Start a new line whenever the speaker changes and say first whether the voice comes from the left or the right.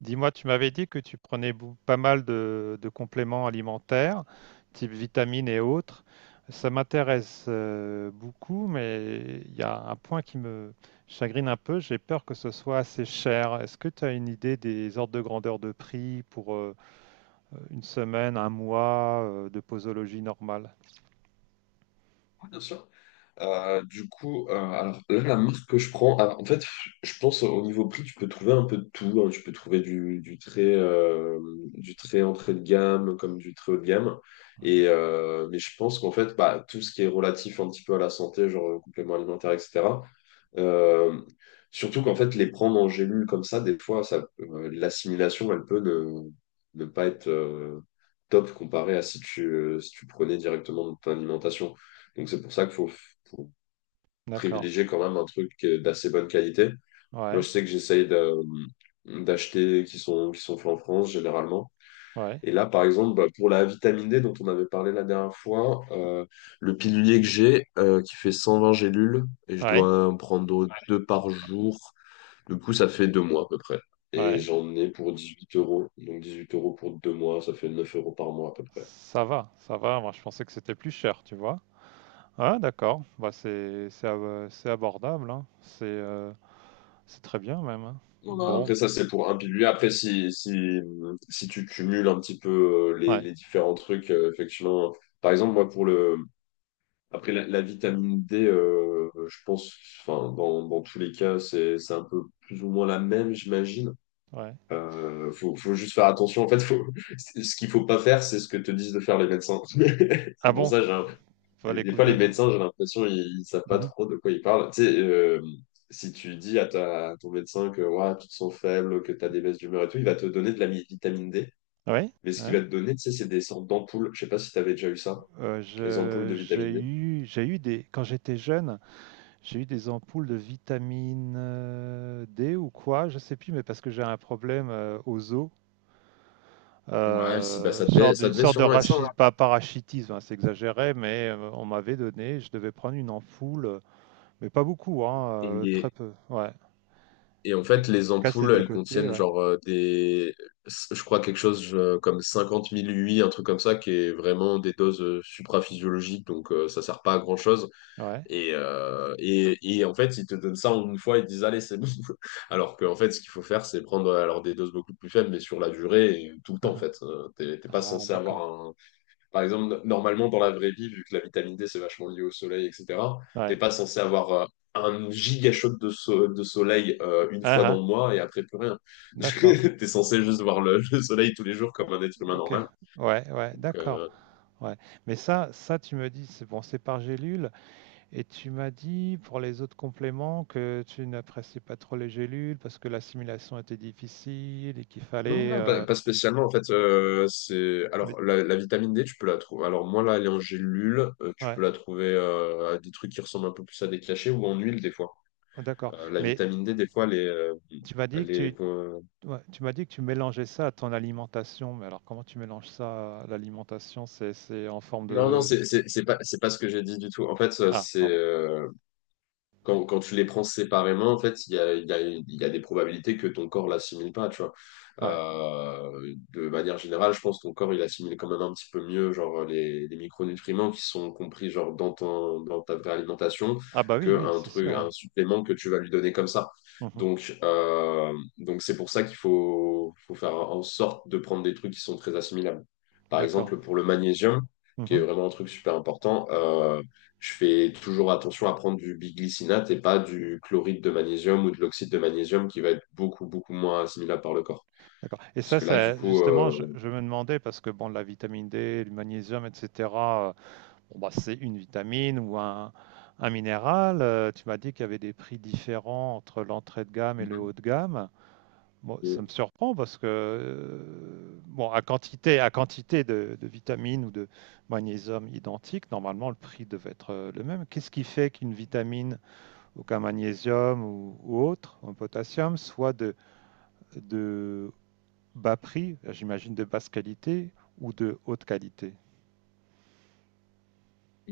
right: Dis-moi, tu m'avais dit que tu prenais pas mal de compléments alimentaires, type vitamines et autres. Ça m'intéresse beaucoup, mais il y a un point qui me chagrine un peu. J'ai peur que ce soit assez cher. Est-ce que tu as une idée des ordres de grandeur de prix pour une semaine, un mois de posologie normale?
left: Ouais, bien sûr. Alors là, la marque que je prends, alors, en fait, je pense au niveau prix, tu peux trouver un peu de tout, hein. Tu peux trouver du très, du très entrée de gamme comme du très haut de gamme.
right: Ouais.
left: Mais je pense qu'en fait, bah, tout ce qui est relatif un petit peu à la santé, genre compléments alimentaires, etc. euh, Surtout qu'en fait, les prendre en gélule comme ça, des fois, ça, l'assimilation, elle peut ne pas être top comparée à si tu, si tu prenais directement dans ton alimentation. Donc c'est pour ça qu'il faut
right: D'accord.
left: privilégier quand même un truc d'assez bonne qualité. Moi,
right: Ouais,
left: je sais que j'essaye d'acheter qui sont faits en France généralement.
right: ouais,
left: Et là, par exemple, bah, pour la vitamine D dont on avait parlé la dernière fois, le pilulier que j'ai qui fait 120 gélules et je
right: ouais,
left: dois en prendre deux par jour. Du coup, ça fait 2 mois à peu près. Et
right: ouais.
left: j'en ai pour 18 euros. Donc 18 € pour 2 mois, ça fait 9 € par mois à peu près.
right: Ça va, ça va. Moi, je pensais que c'était plus cher, tu vois. Ah, d'accord. Bah, c'est abordable, hein. C'est très bien même. Hein.
left: Voilà.
right: Bon,
left: Après, ça, c'est pour un pilier. Après, si tu cumules un petit peu
right: ouais,
left: les différents trucs, effectivement, par exemple, moi, pour le, après, la vitamine D, enfin, dans tous les cas, c'est un peu plus ou moins la même, j'imagine.
right: ouais.
left: Faut juste faire attention. En fait, faut, ce qu'il faut pas faire, c'est ce que te disent de faire les médecins. C'est
right: Ah
left: pour
right: bon,
left: ça,
right: faut
left: des fois,
right: l'écouter.
left: les médecins, j'ai l'impression, ils savent pas
right: Mhm.
left: trop de quoi ils parlent. Tu sais, si tu dis à ton médecin que ouais, tu te sens faible, que tu as des baisses d'humeur et tout, il va te donner de la vitamine D.
right: Oui.
left: Mais ce qu'il
right: Ouais.
left: va te donner, tu sais, c'est des sortes d'ampoules. Je sais pas si tu avais déjà eu ça,
right: Euh,
left: les ampoules
right: je-
left: de
right: j'ai
left: vitamine D.
right: eu j'ai eu des quand j'étais jeune, j'ai eu des ampoules de vitamine D ou quoi, je sais plus, mais parce que j'ai un problème aux os.
left: Ouais, si, bah, ça devait,
right: Sorte
left: ça
right: d'une
left: devait
right: sorte de
left: sûrement être ça, hein.
right: pas parachitisme, hein, c'est exagéré, mais on m'avait donné, je devais prendre une ampoule, mais pas beaucoup, hein, très
left: Et,
right: peu. Ouais.
left: et en
right: Tu
left: fait, les
right: casses les
left: ampoules,
right: 2
left: elles
right: côtés,
left: contiennent
right: ouais.
left: genre je crois quelque chose comme 50 000 UI, un truc comme ça, qui est vraiment des doses supraphysiologiques, donc ça sert pas à grand-chose.
right: Ouais.
left: Et en fait, ils te donnent ça en une fois, ils te disent, allez, c'est bon. Alors qu'en fait, ce qu'il faut faire, c'est prendre alors des doses beaucoup plus faibles, mais sur la durée, et tout le
right: Hein,
left: temps, en
right: hein.
left: fait. T'es pas
right: Ah,
left: censé avoir
right: d'accord.
left: un. Par exemple, normalement, dans la vraie vie, vu que la vitamine D, c'est vachement lié au soleil, etc., t'es
right: Ouais.
left: pas censé avoir un giga shot de soleil une
right: Ah
left: fois dans
right: hein.
left: le mois et après plus rien.
right: D'accord.
left: T'es censé juste voir le soleil tous les jours comme un être humain
right: OK.
left: normal.
right: Ouais, ouais,
left: Donc,
right: d'accord.
left: euh,
right: Ouais. Mais ça tu me dis c'est bon, c'est par gélule et tu m'as dit pour les autres compléments que tu n'appréciais pas trop les gélules parce que l'assimilation était difficile et qu'il
left: Non,
right: fallait,
left: non, pas, pas spécialement. En fait, c'est
right: mais
left: alors la vitamine D, tu peux la trouver. Alors moi là, elle est en gélule. Tu peux
right: ouais,
left: la trouver à des trucs qui ressemblent un peu plus à des cachets ou en huile des fois.
right: d'accord.
left: La
right: Mais
left: vitamine D, des fois,
right: tu m'as dit
left: elle
right: que tu
left: est.
right: ouais, tu m'as dit que tu mélangeais ça à ton alimentation, mais alors comment tu mélanges ça à l'alimentation? C'est en forme
left: Non, non,
right: de,
left: c'est pas ce que j'ai dit du tout. En fait,
right: ah,
left: c'est
right: pardon.
left: Quand, Quand tu les prends séparément, en fait, il y a des probabilités que ton corps l'assimile pas, tu vois.
right: Ouais.
left: De manière générale, je pense que ton corps, il assimile quand même un petit peu mieux, genre, les micronutriments qui sont compris, genre, dans ta vraie alimentation,
right: Ah bah oui, oui,
left: qu'un
right: c'est
left: truc,
right: sûr, hein.
left: un supplément que tu vas lui donner comme ça.
right: Mmh.
left: Donc, euh, donc c'est pour ça qu'il faut faire en sorte de prendre des trucs qui sont très assimilables. Par
right: D'accord.
left: exemple, pour le magnésium, qui est
right: Mmh.
left: vraiment un truc super important. Je fais toujours attention à prendre du biglycinate et pas du chloride de magnésium ou de l'oxyde de magnésium qui va être beaucoup moins assimilable par le corps.
right: D'accord, et
left: Parce
right: ça
left: que là, du
right: ça
left: coup,
right: justement, je me demandais parce que bon, la vitamine D, le magnésium et cetera, bon, bah, c'est une vitamine ou un minéral, tu m'as dit qu'il y avait des prix différents entre l'entrée de gamme et le haut de gamme. Bon, ça me
left: Mhm.
right: surprend parce que, bon, à quantité de vitamines ou de magnésium identiques, normalement, le prix devait être, le même. Qu'est-ce qui fait qu'une vitamine donc un magnésium ou autre, un potassium, soit de bas prix, j'imagine de basse qualité, ou de haute qualité.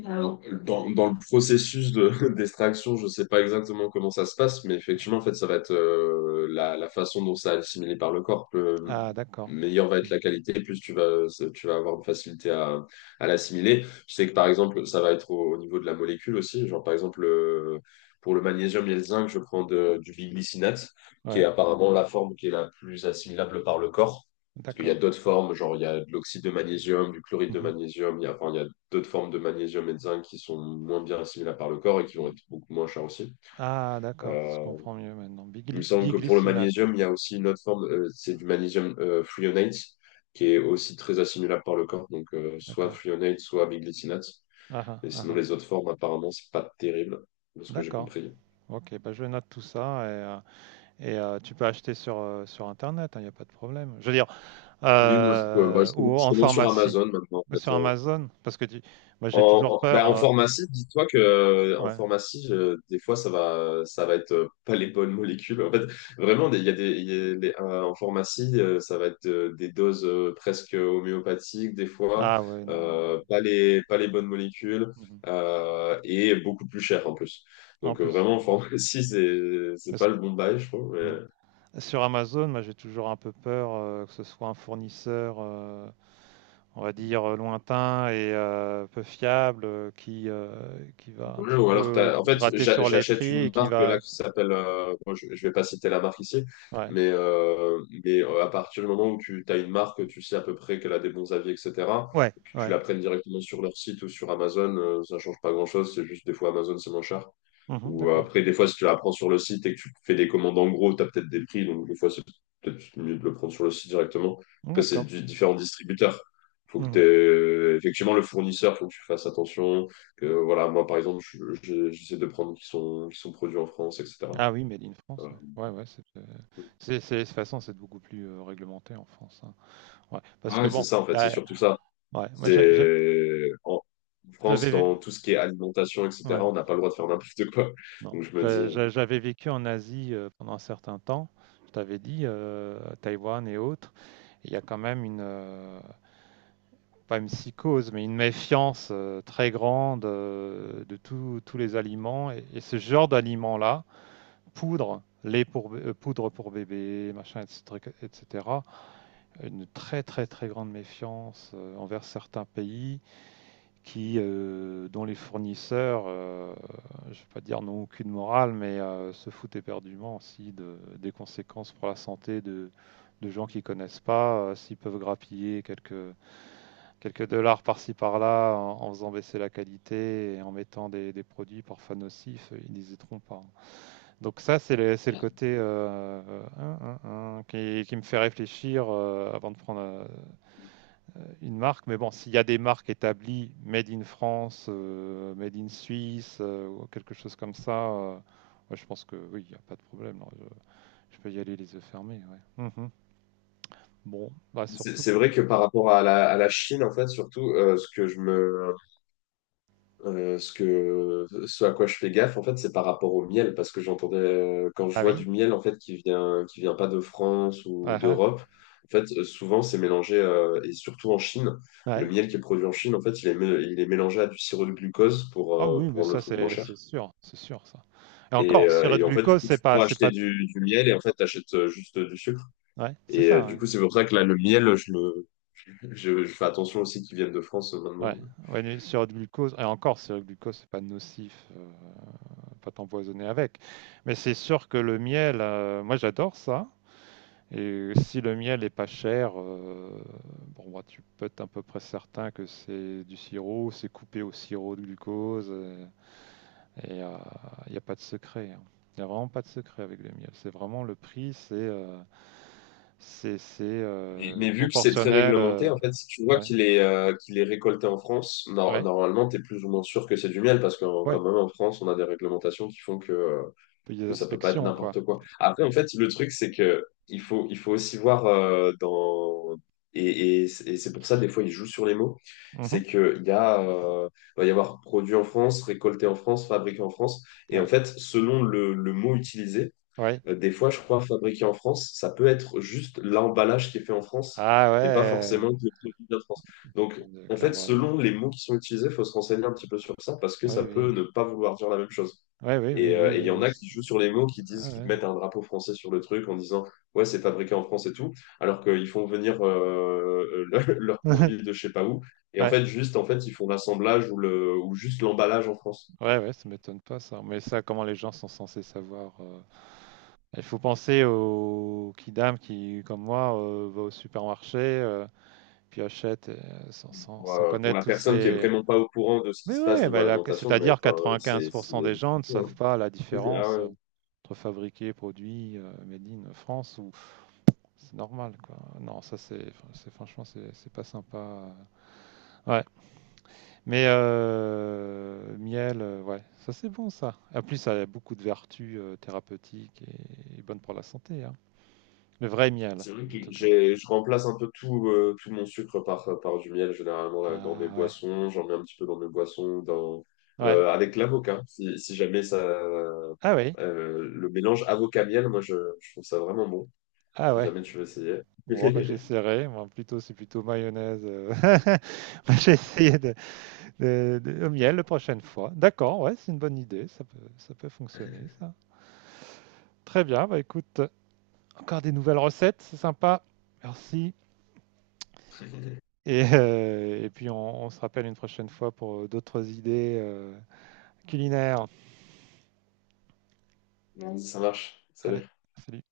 left: Alors, dans, dans le processus de d'extraction, je ne sais pas exactement comment ça se passe, mais effectivement, en fait, ça va être la façon dont ça est assimilé par le corps. Le
right: Ah, d'accord.
left: meilleure va être la qualité, plus tu vas avoir de facilité à l'assimiler. Je sais que, par exemple, ça va être au niveau de la molécule aussi. Genre, par exemple, pour le magnésium et le zinc, je prends du biglycinate, qui est
right: Ouais,
left: apparemment la forme qui est la plus assimilable par le corps. Parce qu'il y a
right: d'accord.
left: d'autres formes, genre il y a de l'oxyde de magnésium, du chloride de
right: Mhm.
left: magnésium, il y a d'autres formes de magnésium et de zinc qui sont moins bien assimilables par le corps et qui vont être beaucoup moins chers aussi.
right: Ah, d'accord, je
left: Euh,
right: comprends mieux maintenant.
left: il me semble que pour le
right: Biglycinate,
left: magnésium, il y a aussi une autre forme, c'est du magnésium threonate, qui est aussi très assimilable par le corps, donc soit
right: d'accord.
left: threonate, soit biglycinate.
right: Ah, ah,
left: Et
right: ah,
left: sinon,
right: ah.
left: les autres formes, apparemment, c'est pas terrible, de ce que j'ai
right: D'accord.
left: compris.
right: OK, bah je note tout ça et, euh, et tu peux acheter sur Internet, il n'y a pas de problème. Je veux dire,
left: Oui, moi, je, peux- bah, je commande
right: ou
left: je
right: en
left: commande sur
right: pharmacie,
left: Amazon maintenant, en
right: ou sur
left: fait.
right: Amazon, parce que moi j'ai
left: En,
right: toujours
left: en-
right: peur.
left: bah, en
right: euh,
left: pharmacie, dis-toi que
right: ouais.
left: des fois, ça va être pas les bonnes molécules. En fait, vraiment, des- il y a des, il y a des- en pharmacie, ça va être des doses presque homéopathiques, des fois,
right: Ah ouais, non. il-
left: pas les bonnes molécules,
right: mhm.
left: et beaucoup plus cher en plus.
right: En plus,
left: Vraiment, en pharmacie, c'est
right: parce
left: pas
right: que-
left: le bon bail, je trouve.
right: mhm. Sur Amazon, moi j'ai toujours un peu peur que ce soit un fournisseur, on va dire, lointain et peu fiable, qui va un
left: Ouais,
right: petit
left: ou alors,
right: peu gratter sur les
left: j'achète
right: prix et
left: une
right: qui
left: marque
right: va...
left: là qui s'appelle, je vais pas citer la marque ici,
right: Ouais,
left: mais à partir du moment où tu as une marque, tu sais à peu près qu'elle a des bons avis, etc.
right: ouais,
left: Que tu
right: ouais.
left: la prennes directement sur leur site ou sur Amazon, ça change pas grand-chose, c'est juste des fois Amazon c'est moins cher.
right: Mhm, d'accord,
left: Des fois, si tu l'apprends sur le site et que tu fais des commandes en gros, tu as peut-être des prix. Donc, des fois, c'est peut-être mieux de le prendre sur le site directement. Après, c'est
right: d'accord.
left: du différents distributeurs.
right: Mhm.
left: Effectivement, le fournisseur, faut que tu fasses attention. Que, voilà, moi, par exemple, j'essaie de prendre qui sont produits en France, etc.
right: Ah oui, Made in France,
left: Voilà.
right: ouais. Ouais, ouais, de toute façon, c'est beaucoup plus réglementé en France. Hein. Ouais, parce que
left: Ouais, c'est
right: bon,
left: ça, en
right: y
left: fait. C'est
right: a-
left: surtout ça.
right: ouais, moi
left: C'est, en France,
right: j'avais vu...
left: dans tout ce qui est alimentation,
right: Ouais.
left: etc., on n'a pas le droit de faire n'importe quoi.
right: Non,
left: Donc, je me dis,
right: j'avais vécu en Asie pendant un certain temps, je t'avais dit, à Taïwan et autres, et il y a quand même une, pas une psychose, mais une méfiance très grande de tous les aliments, et ce genre d'aliments-là, poudre, lait pour, poudre pour bébé, machin, etc., etc., une très très très grande méfiance envers certains pays, qui, dont les fournisseurs, je ne vais pas dire n'ont aucune morale, mais se foutent éperdument aussi de, des conséquences pour la santé de gens qui ne connaissent pas, s'ils peuvent grappiller quelques dollars par-ci par-là en faisant baisser la qualité et en mettant des produits parfois nocifs, ils n'hésiteront pas. Donc ça, c'est le, côté hein, hein, hein, qui me fait réfléchir avant de prendre une marque, mais bon, s'il y a des marques établies, Made in France, Made in Suisse, ou quelque chose comme ça, ouais, je pense que oui, il n'y a pas de problème. Là, je peux y aller les yeux fermés. Ouais. Mhm. Bon, bah
left: c'est
right: surtout
left: c'est
right: que...
left: vrai que par rapport à à la Chine, en fait, surtout, ce que, ce à quoi je fais gaffe, en fait, c'est par rapport au miel, parce que j'entendais, quand je
right: Ah
left: vois
right: oui?
left: du miel, en fait, qui vient pas de France ou
right: Ah ah,
left: d'Europe, en fait, souvent, c'est mélangé, et surtout en Chine, le
right: ouais.
left: miel qui est produit en Chine, en fait, il est, il est mélangé à du sirop de glucose
right: Ah oui,
left: pour
right: mais
left: rendre le
right: ça
left: truc moins
right: c'est
left: cher.
right: sûr, c'est sûr ça. Et
left: Et,
right: encore,
left: euh,
right: sirop de
left: et en fait, du
right: glucose,
left: coup,
right: c'est
left: tu
right: pas,
left: pourras
right: c'est
left: acheter
right: pas.
left: du miel et en fait, t'achètes juste du sucre.
right: Ouais, c'est
left: Du
right: ça.
left: coup, c'est pour ça que là, le miel, je fais attention aussi qu'il vienne de France
right: Ouais. Ouais,
left: maintenant.
right: ouais, mais sirop de glucose, et encore, sirop de glucose, c'est pas nocif, pas t'empoisonner avec. Mais c'est sûr que le miel, moi j'adore ça. Et si le miel est pas cher, bon, bah, tu peux être à peu près certain que c'est du sirop, c'est coupé au sirop de glucose. Et il n'y a pas de secret. Il n'y a vraiment pas de secret avec le miel. C'est vraiment le prix, c'est euh, c'est c'est,
left: Mais,
right: euh,
left: mais vu que c'est très
right: proportionnel.
left: réglementé,
right: euh,
left: en fait, si tu vois
right: ouais,
left: qu'il est récolté en France,
right: ouais,
left: normalement, tu es plus ou moins sûr que c'est du miel, parce que quand
right: ouais.
left: même en France, on a des réglementations qui font
right: Puis des
left: que ça peut pas être
right: inspections, quoi.
left: n'importe quoi. Après, en fait, le truc, c'est que il faut aussi voir dans. Et c'est pour ça, des fois, ils jouent sur les mots.
right: Mhm.
left: C'est qu'il y a, il va y avoir produit en France, récolté en France, fabriqué en France. Et en
right: Ouais,
left: fait, selon le mot utilisé,
right: ouais.
left: des fois, je crois, fabriqué en France, ça peut être juste l'emballage qui est fait en France,
right: Ah
left: mais pas
right: ouais.
left: forcément que le produit vient de France. Donc, en fait,
right: D'accord. euh,
left: selon les mots qui sont utilisés, il faut se renseigner un petit peu sur ça parce que ça
right: oui,
left: peut
right: oui.
left: ne pas vouloir dire la même chose.
right: Ouais, oui, oui,
left: Et
right: oui,
left: euh, et il y
right: oui,
left: en a
right: oui.
left: qui jouent sur les mots, qui disent,
right: Ah
left: qui te
right: ouais.
left: mettent un drapeau français sur le truc en disant, ouais, c'est fabriqué en France et tout, alors qu'ils font venir leurs produits de je sais pas où. Et en
right: Ouais.
left: fait, juste, en fait, ils font l'assemblage ou, juste l'emballage en France.
right: Ouais, ouais, ça m'étonne pas ça. Mais ça, comment les gens sont censés savoir. Il faut penser aux kidam qui, comme moi, va au supermarché, puis achète sans, sans-
left: Pour,
right: sans
left: pour
right: connaître
left: la
right: tous
left: personne qui est
right: ces...
left: vraiment pas au courant de ce qui
right: Mais
left: se passe
right: ouais,
left: niveau
right: bah,
left: alimentation, mais
right: c'est-à-dire
left: enfin, c'est
right: 95%
left: c'est
right: des gens ne
left: fou, hein.
right: savent pas la
left: C'est ah
right: différence
left: ouais.
right: entre fabriqué, produit, made in France, ou c'est normal, quoi. Non, ça, c'est enfin, franchement, c'est pas sympa. Ouais, mais miel, ouais, ça c'est bon ça. En plus, ça a beaucoup de vertus thérapeutiques et bonnes pour la santé. Hein. Le vrai miel,
left: C'est vrai
right: en
left: que
right: tout cas.
left: j'ai je remplace un peu tout tout mon sucre par du miel généralement là, dans mes
right: Ah ouais,
left: boissons, j'en mets un petit peu dans mes boissons, dans
right: ouais.
left: avec l'avocat. Si jamais ça
right: Ah oui,
left: le mélange avocat miel, je trouve ça vraiment bon.
right: ah
left: Si
right: ouais.
left: jamais tu veux essayer,
right: Bon, bah, j'essaierai. Moi, plutôt, c'est plutôt mayonnaise. Moi, j'ai essayé de, au miel la prochaine fois. D'accord, ouais, c'est une bonne idée. ça peut, fonctionner, ça. Très bien. Bah écoute, encore des nouvelles recettes, c'est sympa. Merci. Et puis on se rappelle une prochaine fois pour d'autres idées culinaires.
left: ça marche.
right: Allez,
left: Salut.
right: salut.